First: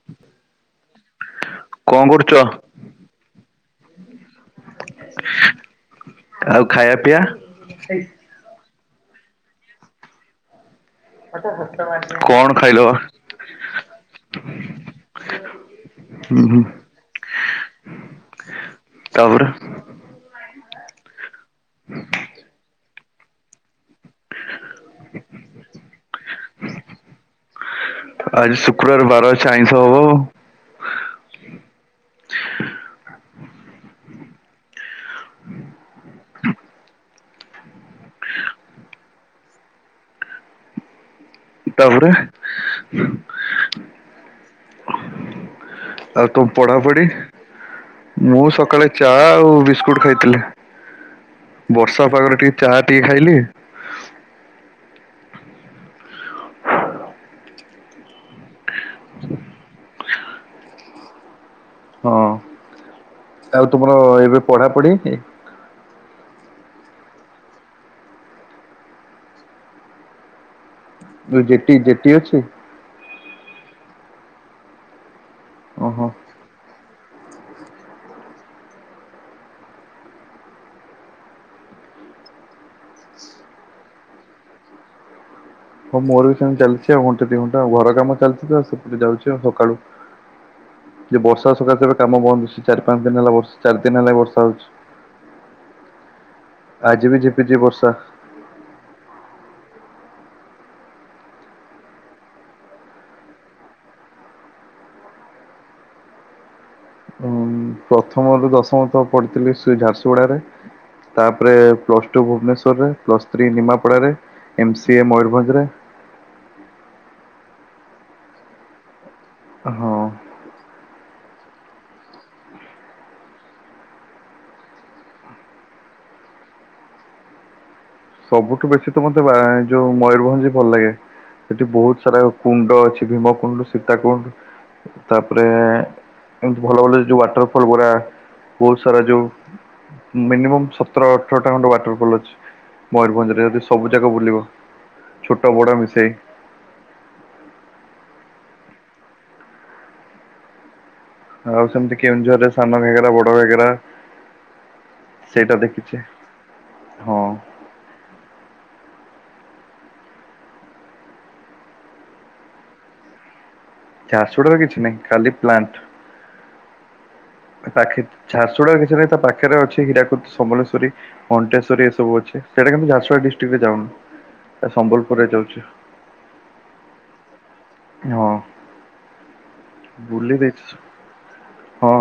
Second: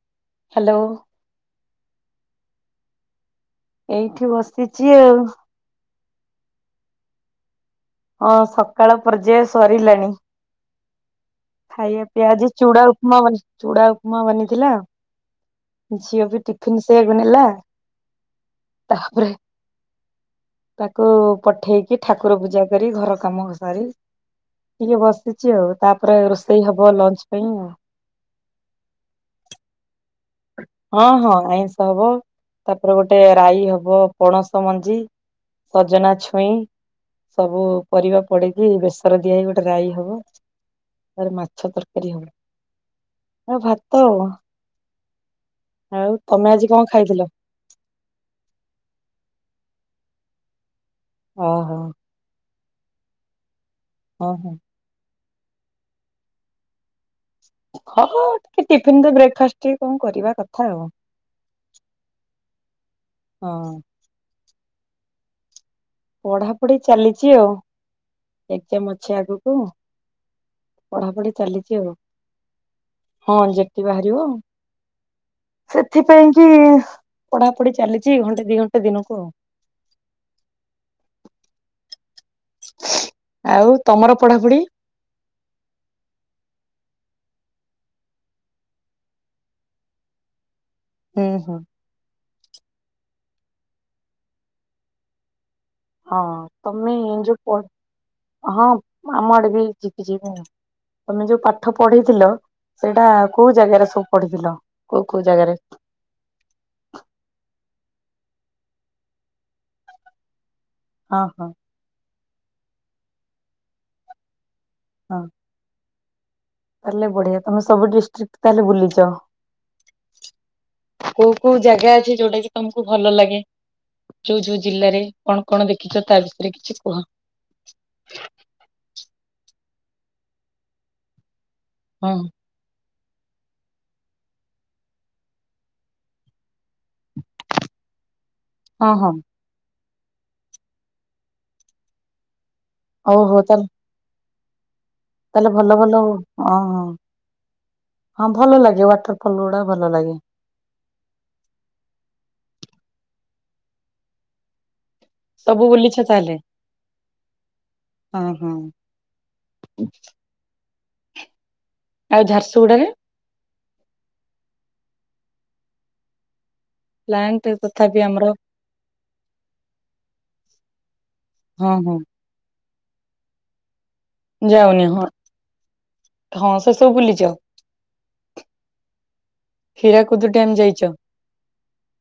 ହ ହ୍ୟାଲୋ କଣ କରୁଚ ଏଇଠି ବସିଛି ଆଉ ଆଉ ଖାଇବା ପିଆ ହଁ ସକାଳ ପର୍ଯ୍ୟାୟ ସରିଲାଣି ପିଇବା ଖାଇବା ପିଆ ଆଜି କଣ ଖାଇଲ ଚୁଡ଼ା ବା ଉପମା ଚୁଡ଼ା ଉପମା ବନିଥିଲା ଆଉ। ଆ ଝିଅ ବି ଟିଫିନ୍‌ ବନେଇଲା। ତାପରେ ତାକୁ ପଠେଇକି, ଠାକୁର ପୂଜା କରି, ଘର କାମ ସାରି। ଟିକେ ବସିଚି ଆଉ, ତା'ପରେ ରୋଷେଇ ହବ ଲଞ୍ଚ୍ ପାଇଁ ଆଉ। ଆଜି ଶୁକ୍ରବାର୍ ବାର ଅଛି, ଆଇଁଷ ହବ ଆଉ। ହଁ ହଁ ଆଇଁଷ ହବ, ତା'ପରେ ଗୋଟେ ରାଇ ହବ ପଣସ ମଞ୍ଜି। ସଜନା ଛୁଇଁ। ସବୁ ପରିବା ପଡ଼ିକି ବେସର ଦିଆ ହେଇ ଗୋଟେ ରାଇ ହବ। ମାଛ ତାପରେ ତର୍କାରୀ ଭାତ ଆଉ। ଆଉ ତ ତମେ ଆଜି କଣ ପଢ଼ାପଢ଼ି, ଖାଇଥିଲ? ମୁଁ ସକାଳେ ଚା ଆଉ ବିସ୍କୁଟ ଖାଇଥିଲି। ଓହୋ ବର୍ଷା ପାାଗରେ, ଟିକେ ଚାହା ଖାଇଲି। [inaudible] ଟିକେ ଟିଫିନ୍ ବ୍ରେକ୍ ଫାଷ୍ଟ୍ ଟି କରିବା କଥା ଆଉ। ହଁ! ଆଉ ହଁ ତୁମର ଏବେ ପଢ଼ାପଢ଼ି ପଢ଼ାପଢ଼ି ଚାଲିଚି ଆଉ, ଏକ୍ଜାମ୍ ଅଛି ଆଗୁକୁ। ଆଉ [inaudible] ହଁ! ଯେ ବାହାରିବ, ଓହୋ ସେଥିପାଇଁ ପଢ଼ାପଢ଼ି ଚାଲିଚି, ଘଣ୍ଟେ ଦି ଘଣ୍ଟା ଦିନକୁ ଆଉ। ଆଉ ତମର ପଢ଼ା--ଢ଼ି ହଁ! ମୋର ବି ଚାଲ୍ଚି ଆଉ ଘଣ୍ଟେ ଦିଘଣ୍ଟା, ଘର କାମ ଚାଲ୍ଚି ତ ସେପଟେ ଯାଉଚି ସକାଳୁ। ହୁଁ ବର୍ଷା ହୁଁ ସକାଶେ ଏବେ କାମ ବନ୍ଦ୍ ଚାରି ପାଞ୍ଚ୍ ଦିନ୍‌ ଚାର୍ ଦିନ୍‌ ହେଲା ବର୍ଷା ହଉଚି। ଝିପିଝିପି ବର୍ଷା [inaudible] ତମେ ଯଉ ପାଠ ପଢ଼ିଥିଲ ସେଟା କଉ ଜାଗାରେ ସବୁ ପଢ଼ିଥିଲ, କଉ କଉ ଜାଗାରେ? [inaudible] ପ୍ରଥମରୁ ଦଶମ ତ ପଢ଼ିଥିଲି ସେ ଝା---ଗୁଡ଼ାରେ, ହଁ ହଁ ତା'ପ୍ରେ ପ୍ଲ ଭୁବ୍ନେଶ୍ୱର୍ ରେ, ପ୍ଲସ୍‌ଥ୍ରୀ ନିମାପଡ଼ାରେ, ଏମ୍ ସିଏ ହଁ ମୟୂର୍ଭଞ୍ଜ୍ ରେ। ତା'ହେଲେ ବଢ଼ିଆ ତମେ ସବୁ ଡିଷ୍ଟ୍ରିକ୍ ତା'ହେଲେ ବୁଲିଚ। ହଁ! କଉ କଉ ଜାଗା ଅଛି, ଯଉଟା କି ତମକୁ ଭଲ ଲାଗେ? ଯଉ ଯଉ ଜିଲ୍ଲାରେ, କ'ଣ କ'ଣ ଦେଖିଚ ତା ବିଷୟରେ କିଛି କୁହ? ସବୁଠୁ ବେଶୀ ତ ମତେ ଯଉ ମୟୂର୍ଭଞ୍ଜ୍ ଭଲ୍‌ ଲାଗେ, ସେଠି ବହୁତ୍ ହଁ। ସାରା କୁଣ୍ଡ ଅଛି, ଭୀମ କୁଣ୍ଡ୍ ସୀତା କୁଣ୍ଡ୍। ତା'ପରେ ଭଲ ଭଲ ଯଉ ୱାଟର ଫଲ୍ ଗୁରା ବହୁତ୍ ହଁ ସାରା ହଁ ଯଉ, ମିନିମମ୍ ସତର ଅଠରଟା ଖଣ୍ଡେ ୱାଟର୍ ଫଲ୍ ଅଛି। ମୟୂର୍ଭଞ୍ଜ୍ ରେ ଯଦି ସବୁ ଜାକ ବୁଲିବ। ଛୋଟ ତା----ଲେ ବଡ଼ ଭଲ ଭଲ ମିଶେଇ ହଁ! ଭଲ ଲାଗେ ୱାଟର୍ ଫଲ୍ ଗୁଡ଼ା ଭଲ ଲାଗେ। ଆଉ ସେମ୍ତି କେଉଁଝରରେ ସାନ ଗେରା ବଡ଼ ଗେରା। ସେଇଟା ସବୁ ବୁଲିଛ ଦେଖିଚି ତାହେଲେ? ହଁ। [inaudible] ଆଉ ଝା---ସୁଗୁଡ଼ାରେ ଗୁଡ଼ାରେ କିଛି ନାଇଁ ଖାଲି ପ୍ଲାଣ୍ଟ୍। [inaudible] ଆମର ଝା--ସୁଗୁଡ଼ା ରେ କିଛି ନାହିଁ, ତା ପାଖରେ ଅଛି ହୀରାକୁଦ୍ ସମଲେଶ୍ଵରୀ ଣ୍ଟେଶ୍ୱରୀ ଏସବୁ ଅଛି। ସେଟା କିନ୍ତୁ ଝାର୍ସଗୁଡ଼ା ଡିଷ୍ଟ୍ରିକ୍ ରେ ଯାଉନି, ଯାଉନି ହଁ ସମ୍ବଲପୁର୍ ରେ ଯାଉଚି। ହଁ! ସେ ସବୁ ବୁଲି ହଁ! ହୀରାକୁଦୁ ବୁଲି ଡ଼୍ୟାମ୍‌ ଦେଇଛି ଯାଇଚ? ହଁ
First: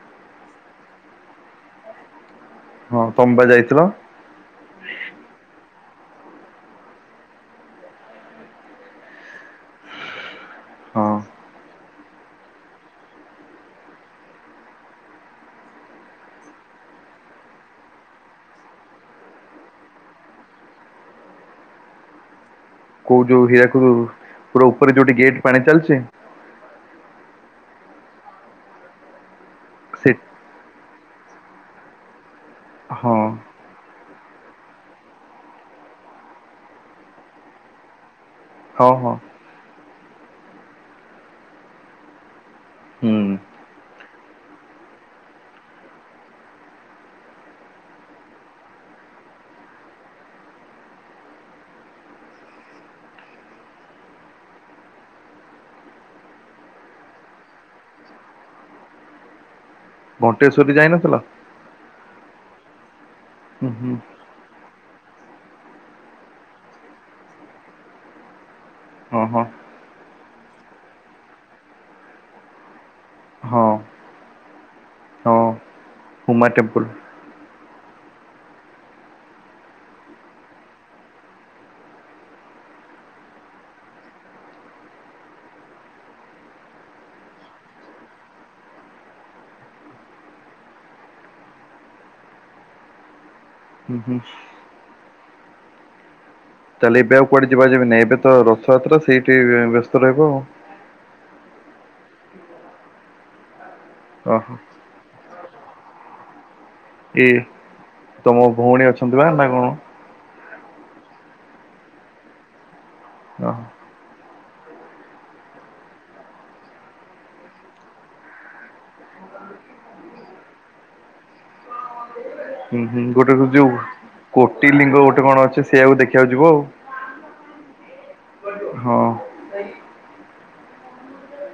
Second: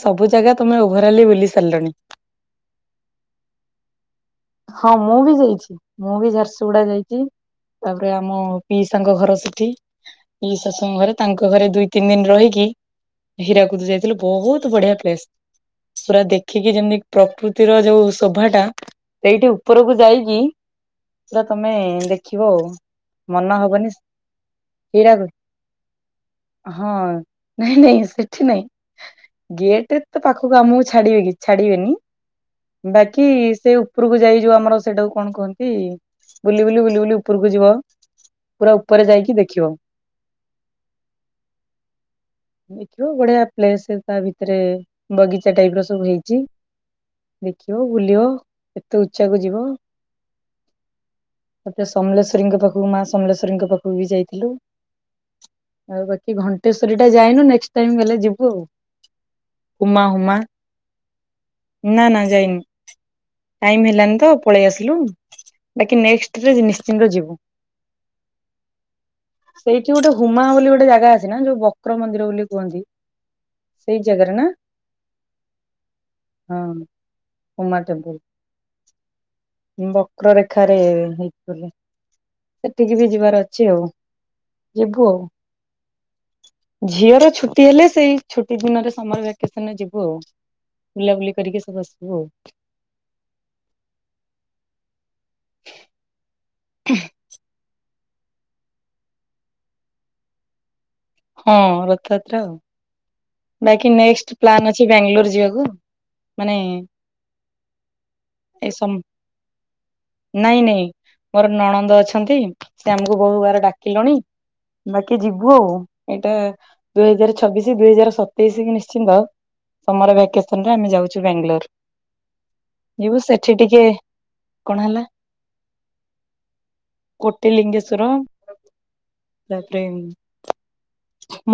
ସବୁ ଜାଗା ତମେ ଓଭରାଲି ବୁଲି ସାର୍ଲଣି। ହଁ ତମେ ପରା ଯାଇଥିଲ। ହଁ ମୁଁ ବି ଯାଇଛି। ମୁଁ ବି ଝାରସୁଗୁଡା ଯାଇଛି। ତାପରେ ଆମ ପିଇସାଙ୍କ ଘର ସେଠି ପିଇ ଶାଶୁଙ୍କ ହଁ ଘରେ ତାଙ୍କ ଘରେ ଦୁଇ ତିନି ଦିନ ରହିକି ହୀରାକୁଦ ଯାଇଥିଲୁ। ବହୁତ ବଢିଆ ପ୍ଲେସ୍। ପୁରା ଦେଖିକି ଯେମିତି ପ୍ରକୃତିର ଯୋଉ ଶୋଭା ଟା ଏଇଠି ଉପରକୁ ଯାଇକି ପୁରା ତମେ ଦେଖିବ ଆଉ। କୋଉ ଯୋଉ ମନ ହବନି ହୀରାକୁଦ, ପୁରା ଉପରେ ଯୋଉଠି ହୀରାକୁଦ ଗେଟ ପାଣି ଚାଲିଛି। ହଁ। ନାଇଁ ନାଇଁ ସେଠି ନାଇଁ ଗେଟ ରେ ସେ ତ ପାଖକୁ ଆମକୁ ଛାଡିବେ କି? ଛାଡିବେନି ହଁ ବାକି ସେ ଉ ଉପରକୁ ଯାଇ ଯଉ ଆମର ସେଇଟାକୁ କଣ କୁହନ୍ତି, ବୁଲି ବୁଲି ବୁଲି ବୁଲି ଉପରକୁ ଯିବ। ପୁରା ହଁ ଉପରେ ହଁ ଯାଇକି ଦେଖିବ। ଦେଖିବ ହୁଁ ବଢିଆ ପ୍ଲେସ ତା ଭିତରେ ବଗିଚା ଟାଇପ ର ସବୁ ହେଇଛି। ଦେଖିବ, ବୁଲିବ କେତେ ଉଚ୍ଚାକୁ ଯିବ। ମତେ ସମଲେଶ୍ୱରୀଙ୍କ ପାଖକୁ ମା ସମଲେଶ୍ୱରୀଙ୍କ ପାଖକୁ ବି ଯାଇଥିଲୁ। ଆଉ ବାକି ଘଣ୍ଟେଶ୍ୱରୀ ଟା ଯାଇନୁ ନେକ୍ସଟ ଟାଇମ ଗଲେ ଯିବୁ ଆଉ। ଉମା ହୁମା। ଘଣ୍ଟେଶ୍ୱରୀ ଯାଇନଥିଲ ନା ନା ଯାଇନି। ହୁଁ ଟାଇମ ହୁଁ ହେଲାନି ତ। ପଳେଇ ଆସିଲୁ। ବାକି ନେକ୍ସଟ ନିଶ୍ଚିନ୍ତ ଯିବୁ। ହଁ ହଁ। ସେଇଠି ଗୋଟେ ହୁମା ବୋଲି ଗୋଟେ ଜାଗା ଅଛି ନା ଯୋଉ ବକ୍ର ମନ୍ଦିର ବୋଲି କୁହନ୍ତି। ହଁ ସେଇ ଜାଗାରେ ନା। ହଁ ହୁମା ହଁ ଟେମ୍ପଲ ହୁମା ଟେମ୍ପୁଲ। ବକ୍ରରେଖାରେ ହେଇଥିଲେ। ସେଠିକି ବି ଯିବାର ଅଛି ଆଉ, ଯିବୁ ଆଉ। ଝିଅର ଛୁଟି ହେଲେ ସେଇ ଛୁଟି ଦିନରେ ସମର ଭେକେସନରେ ଯିବୁ ଆଉ। ବୁଲାବୁଲି କରିକି ସବୁ ଆସିବୁ ଆଉ। ହୁଁ ହୁଁ। ତାହେଲେ ଏବେ ଆଉ କୁଆଡେ ଯିବା ଯିବି ନାଇ, ଏବେ ତ ରଥଯାତ୍ରା ସେଇଠି ବ୍ୟ ବ୍ୟସ୍ତ ରହିବ ଆଉ। ହଁ ରଥଯାତ୍ରା ଆଉ। ବାକି ନେକ୍ସଟ ଓହୋ ପ୍ଲାନ୍ ଅଛି ବାଙ୍ଗଲୋର ଯିବାକୁ। ମାନେ ଏଇ, ତମ ଏ ଭଉଣୀ ସମ ଅଛନ୍ତି ବା ନା କଣ? ନାଇଁ ନାଇଁ ମୋର ନଣନ୍ଦ ଅଛନ୍ତି। ସେ ଆମକୁ ବହୁ ଓହୋ ବାର ଡାକିଲଣି। ବାକି ଯିବୁ ଆଉ। ଏଇଟା ଦୁଇ ହଜାର ଛବିଶି ଦୁଇ ହଜାର ସତେଇଶି କି ନିଶ୍ଚିନ୍ତ ସମର ଭେକେସନ ରେ ଆମେ ଯାଉଛୁ ବାଙ୍ଗଲୋର। ହୁଁ ହୁଁ। ଗୋଟେ ଯୋଉ କୋଟି କଣ ଲିଙ୍ଗ ହେଲା ଗୋଟେ କଣ ଅଛି? ସେଇୟାକୁ ଦେଖିବାକୁ ଯିବ ଆଉ। କୋଟି ଲିଙ୍ଗେଶ୍ଵର। ହଁ। ତାପରେ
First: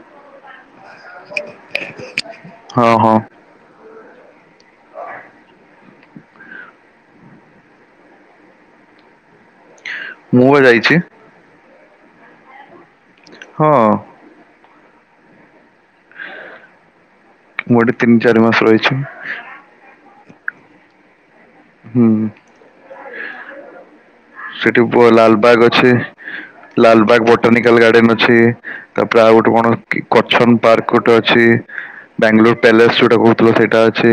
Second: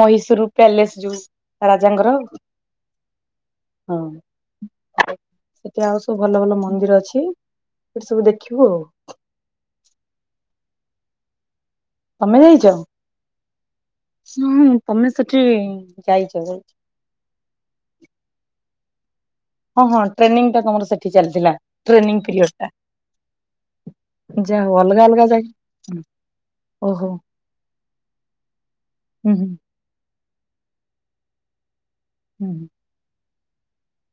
ମହିଶୂର ପ୍ୟାଲେସ ଯୋଉ। ରାଜାଙ୍କର। ହଁ ହଁ। ହଁ। ସେଠି ଆଉ ସବୁ ଭଲ ଭଲ ମନ୍ଦିର ଅଛି। ସେଠି ସବୁ ଦେଖିବୁ ଆଉ। ମୁଁ ବା ଯାଇଛି। ତମେ ଯାଇଛ। ହଁ। ହୁଁ। ତମେ ସେଠି ଯାଇଛ ଯାଇଛ। ମୁଁ ଏଠି ତିନି ଚାରି ମାସ ରହିଛି। ହଁ ହଁ ଟ୍ରେନିଂ ଟା ତମର ସେଠି ଚାଲିଥିଲା ହୁଁ ଟ୍ରେନିଂ ପିରିଅଡ ଟା। ଯାହା ହଉ ସେଠି ଅଲଗା ଅଲଗା ପୁଅଲାଲବାଗ ଅଛି। ଜାଗା ଓହୋ ଲାଲବାଗ ବୋଟାନିକାଲ ଗାର୍ଡେନ ଅଛି। ତାପରେ ଆଉ ହୁଁ ଗୋଟେ ହୁଁ କଣ? କି କରଛନ ପାର୍କ ଗୋଟେ ଅଛି ବାଙ୍ଗାଲୋର ହୁଁ ପ୍ୟାଲେସ ଯୋଉଟା କହୁଥିଲ ସେଇଟା ଅଛି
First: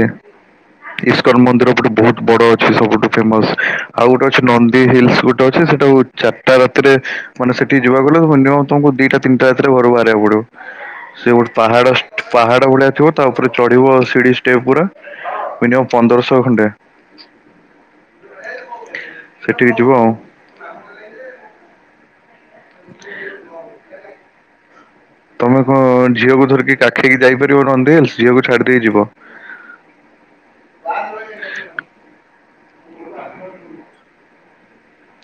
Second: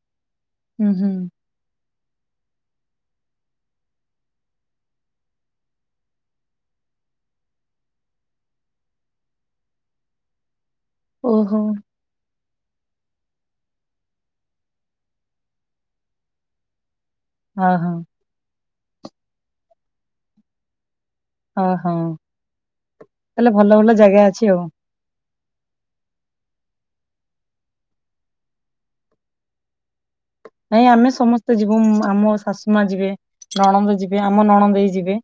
ହୁଁ ହୁଁ ଇସ୍କନ ମନ୍ଦିର ଗୋଟେ ବହୁତ ବଡ ଅଛି ସବୁଠୁ ଫେମସ ଆଉ ଗୋଟେ ଅଛି ନନ୍ଦୀ ହିଲ୍ସ ଗୋଟେ ଅଛି ସେଟାକୁ ଚାରିଟା ରାତିରେ ମାନେ ସେଠି ଯିବାକୁହେଲେ ମିନିମମ୍ ତମକୁ ଦିଟା ତିନିଟା ରାତିରେ ଘରୁ ବାହାରିବାକୁ ପଡିବ ସେ ଗୋଟେ ଓହୋ ପାହାଡ ପାହାଡ ଭଳିଆ ଥିବ ତା ଉପରେ ଚଢିବ ସିଡି ଷ୍ଟେପ ପୁରା ମିନିମମ୍ ପନ୍ଦରସହ ଖଣ୍ଡେ ହଁ ହଁ ସେଠିକି ଯିବ ଆଉ ହ ହଁ ତାହାଲେ ଭଲ ଭଲ ଜାଗା ଅଛି ଆଉ ତମେ କଣ ଝିଅକୁ ଧରିକି କାଖେଇକି ଯାଇପାରିବ ନନ୍ଦୀ ହିଲ୍ସ ଝିଅକୁ ଛାଡିଦେଇ ଯିବ ନାଇଁ ଆମେ ସମସ୍ତେ ଯିବୁ ଆମ ଶାଶୁ ମା ଯିବେ ନଣନ୍ଦ ଯିବେ ଆମ ନଣନ୍ଦେଇ ଯିବେ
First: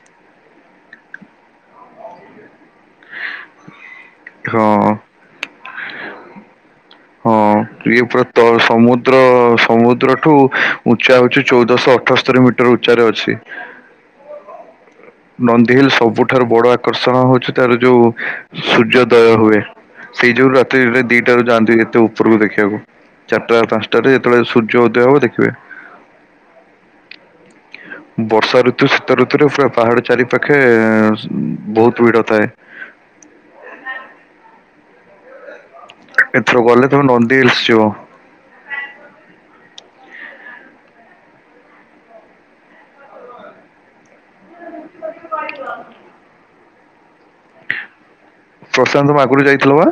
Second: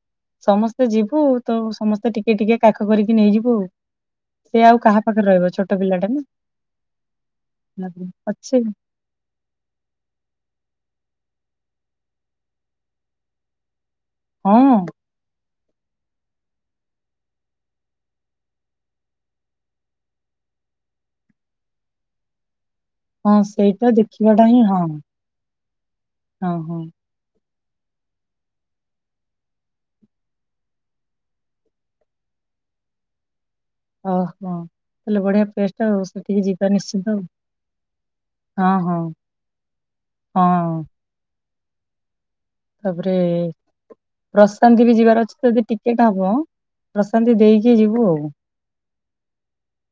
ସମସ୍ତେ ଯିବୁ ତ ସମସ୍ତେ ତ ଟିକେ ଟିକେ କାଖ କରିକି ନେଇଯିବୁ ଆ ସେ ହଁ ଆଉ କାହା ପାଖରେ ରହିବ ଛୋଟ ପିଲା ଟା ନା ହଁ ଇଏ ପୁରା ତ ଅଛି ସମୁଦ୍ର ସମୁଦ୍ର ସମୁଦ୍ରଠୁ ଉଚ୍ଚା ଅଛି ଚଉଦଶହ ଅଠସ୍ତରୀ ମିଟର ଉଚ୍ଚାରେ ଅଛି ହଁ ନନ୍ଦି ହିଲ୍ ସବୁଠାରୁ ବଡ ଆକର୍ଷଣ ହଉଛି ତାର ଯୋଉ ସୂର୍ଯ୍ୟୋଦୟ ହୁଏ ସେଇ ଯୋଉ ରାତିରେ ଦିଟାରୁ ଯାଆନ୍ତି ଏତେ ଉପରକୁ ଦେଖିବାକୁ ହଁ ଚାରିଟା ସେଇଟା ପାଞ୍ଚଟାରେ ଦେଖିବାଟା ଯେତେବେଳେ ହିଁ ହଁ ସୂର୍ଯ୍ୟ ଉଦୟ ହବ ଦେଖିବେ ହଁ ହଁ ବର୍ଷା ଋତୁ ଶୀତ ଋତୁରେ ପୁରା ପାହାଡ ଚାରିପାଖେ ବହୁତ ଭିଡ ଥାଏ ଓହୋ ତାଲେ ବଢିଆ ପେଷ୍ଟ ଏଥର ଗଲେ ତମେ ନନ୍ଦୀ ହିଲ୍ସ ଯିବ। ହଁ ହଁ ହଁ। ତାପରେ ପ୍ରଶାନ୍ତି ବି ଯିବାର ଅଛି ତ ଯଦି ଟିକେଟ ହବ ପ୍ରଶାନ୍ତି ଦେଇକି। ଟିକେ ଯିବୁ ଆଉ। ପ୍ରଶାନ୍ତ ତମେ ଆଗରୁ ଯାଇଥିଲ ବା?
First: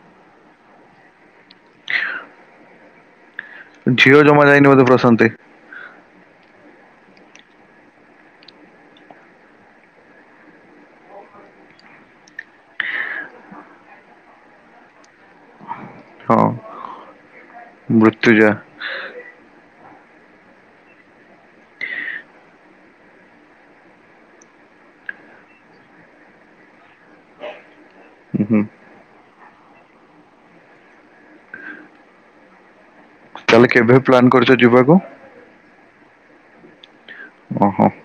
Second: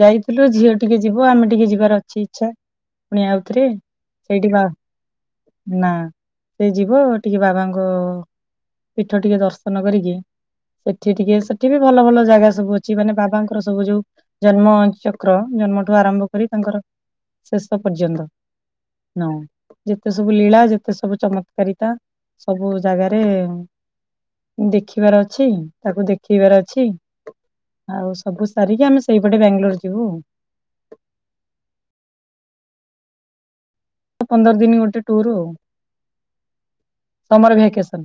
ଯାଇଥିଲୁ ଝିଅ ଟିକେ ଯିବୁ ଆମେ ଟିକେ ଯିବାର ଅଛି ଇଚ୍ଛା। ପୁଣି ଆଉଥରେ ଝିଅ ଜମା ସେଇଠି ବା ଯାଇନି ବୋଧେ ପ୍ରଶାନ୍ତି? ନା। ସେ ଯିବ ଟିକେ ବାବାଙ୍କ ପୀଠ ଟିକେ ଦର୍ଶନ କରିକି। ସେଠି ଟିକେ ସେଠି ବି ଭଲ ଭଲ ଜାଗା ସବୁ ଅଛି ମାନେ ବାବାଙ୍କର ସବୁ ଯୋଉ। ଜନ୍ମଚକ୍ର ଜନ୍ମଠୁ ଆରମ୍ଭ ହଁ କରି ତାଙ୍କର ଶେଷ ପର୍ଯ୍ୟନ୍ତ। ମୃତ୍ୟୁଜା ନ ଯେତେ ସବୁ ଲୀଳା ଯେତେ ସବୁ ଚମକ। ସକାରିତା ସବୁ ଜାଗାରେ। ଦେଖିବାର ଅଛି ତାକୁ ଦେଖେଇବାର ଅଛି। ଆଉ ହୁଁ ସବୁ ହୁଁ। ସାରିକି ଆମେ ସେଇପଟେ ବାଙ୍ଗାଲୋର ଯିବୁ ଆଉ। ତାଲ କେ। ପନ୍ଦର ଦିନ ଗୋଟେ ଟ ଆ ସମର ଓହୋ ଭକସ।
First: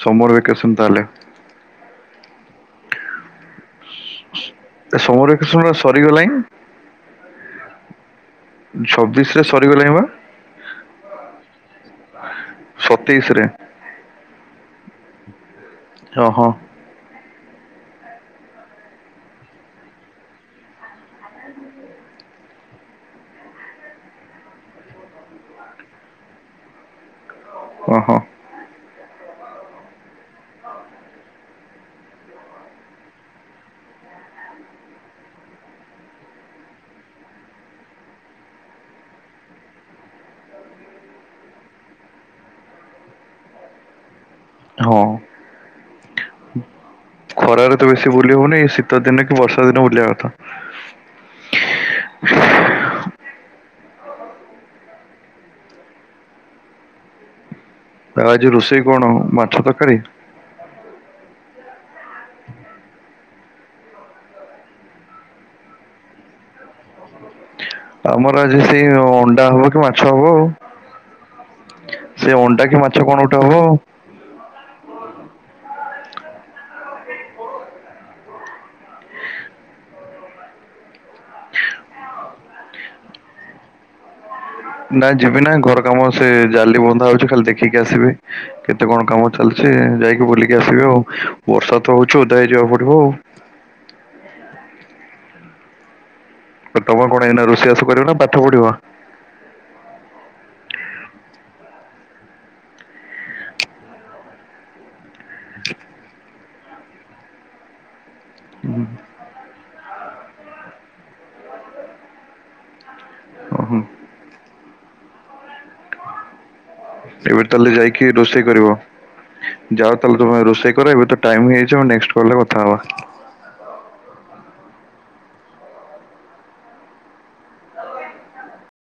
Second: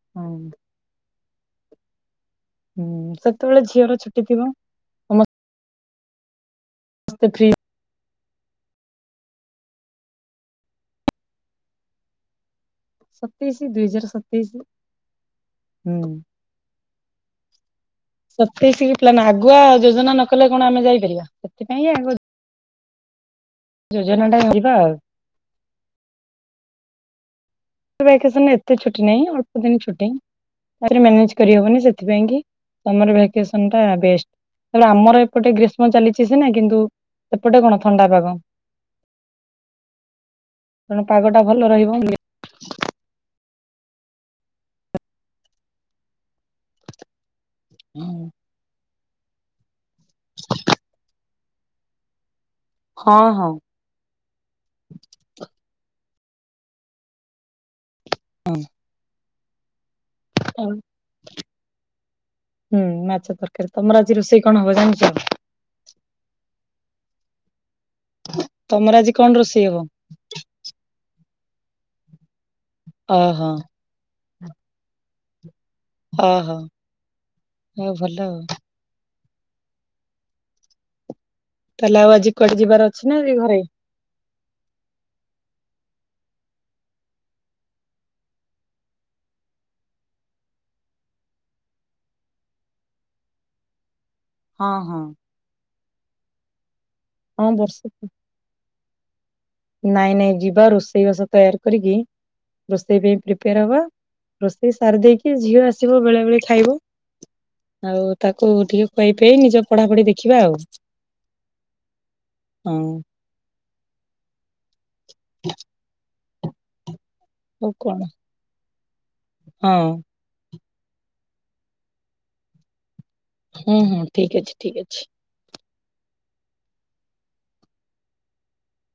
ସମର ହଁ ଭେକସନ୍ ତାହଲେ ହୁଁ ସେତେବେଳେ ଝିଅର ଛୁଟି ଥିବ। ଏ ସମରେ ଭ୍ୟାକେସନ ବା ସରିଗଲାଣିଁ। ସୁକ୍ରଆ ଫ୍ରି। ଛବିଶ ରେ ସରିଗଲାଣି ବା। ସତେଇଶ ରେ ସତେଇଶି ଦୁଇ ହଜାର ସତେଇଶି। ହୁଁ ଓହୋ। ସତେଇଶିକି ପ୍ଲାନ ଆଗୁଆ ଯୋଜନା ନ କଲେ କଣ ଆମେ ଯାଇପାରିବା ସେଥିପାଇଁଗ। ଯୋଜନା ଟା ଯିବା ଆଉ। ଓହୋ କେସନ ଏତେ ଛୁଟି ନାହିଁ ଅଳ୍ପ ଦିନ ଛୁଟି। ତାରେ ମ୍ୟାନେଜ କରିହବନି ସେଥିପାଇଁ କି ସମର ଭ୍ୟାକସନ ଟା ବଷ୍ଟ। ୁ ଆମର ଏପଟେ ଗ୍ରୀଷ୍ମ ଚାଲିଛି ସନା କିନ୍ତୁ ସେପଟେ କଣ ଥଣ୍ଡା ପାଗ। ତଣ ପାଗଟା ଭଲ ରହିବ। ହଁ। ଖରାରେ ତ ବେଶୀ ବୁଲି ହଉନି ଶୀତ ଦିନ କି ବର୍ଷା ଦିନେ ବୁଲିବା କଥା। ହଁ -ହଁ। ଆଉ ଆଜି ରୋଷେଇ କଣ? ମାଛ ତରକାରୀ। ହୁଁ ମାଛ ତରକାରୀ ତମର ଆଜି ରୋଷେଇ କଣ ହବ ଜାଣିଚ? ଆମର ଆଜି ସେଇ ତମର ଆଜି କଣ ଅଣ୍ଡା ରୋଷେଇ ହବ କି ମାଛ ହବ ଆଉ -ସେ ଅଣ୍ଡା କି କି ମାଛ କଣ ଗୋଟେ ଓହୋ ହବ ଆଉ। ଓହୋ ହଉ ଭଲ ଆଉ। ତାହେଲେ ଆଉ ଆଜି କୁଆଡେ ଯିବାର ଅଛି ନା ଏଇ ଘରେ? ନାଇଁ ଯିବି ନା ଘର କାମ ସେ ଜାଲି ବନ୍ଧା ହଉଚି ଖାଲି ଦେଖିକି ଆସିବି। କେତେ କଣ କାମ ଚାଲିଚି ଯାଇକି ବୁଲିକି ଆସିବେ ଆଉ ବର୍ଷା ତ ହଉଚି ଓଦା ହେଇ ଯିବାକୁ ପଡିବ ଆଉ। ହଁ- ହଁ। ତମ କଣ ଏଇନା ହଁ ବର୍ଷା ରୋଷେଇବାସ କରିବ ନା ପାଠ ପଢିବ? ନାଇଁ ନାଇଁ ଯିବା ରୋଷେଇବାସ ତେୟାର କରିକି ରୋଷେଇ ପାଇଁ ପ୍ରିପେୟାର୍ ହବା ରୋଷେଇ ସାରି ଦେଇକି ଝିଅ ଆସିବ ବେଳାବେଳି ଖାଇବ। ଆଉ ତାକୁ ଟିକେ ଖୁଆଇପେଇ ନିଜ ପଢାପଢି ଦେଖିବା ଆଉ। ଆଁ -ଉ। ଓହୋମ୍। [unintelligible] ଏବେ ଆଉ ତାହେଲେ କଣ ଯାଇକି ରୋଷେଇ କରିବ? ହଁ ଯାଅ ତମେ ତମର ରୋଷେଇ କର ଏବେତ ଟାଇମ୍ ହେଇଯାଇଚି ଆଉ ନେକ୍ସଟ୍ କଲ୍ ରେ କଥା ହବା। ହୁଁ -ହୁଁ ଠିକ୍ ଅଛି- ଠିକ୍ ଅଛି।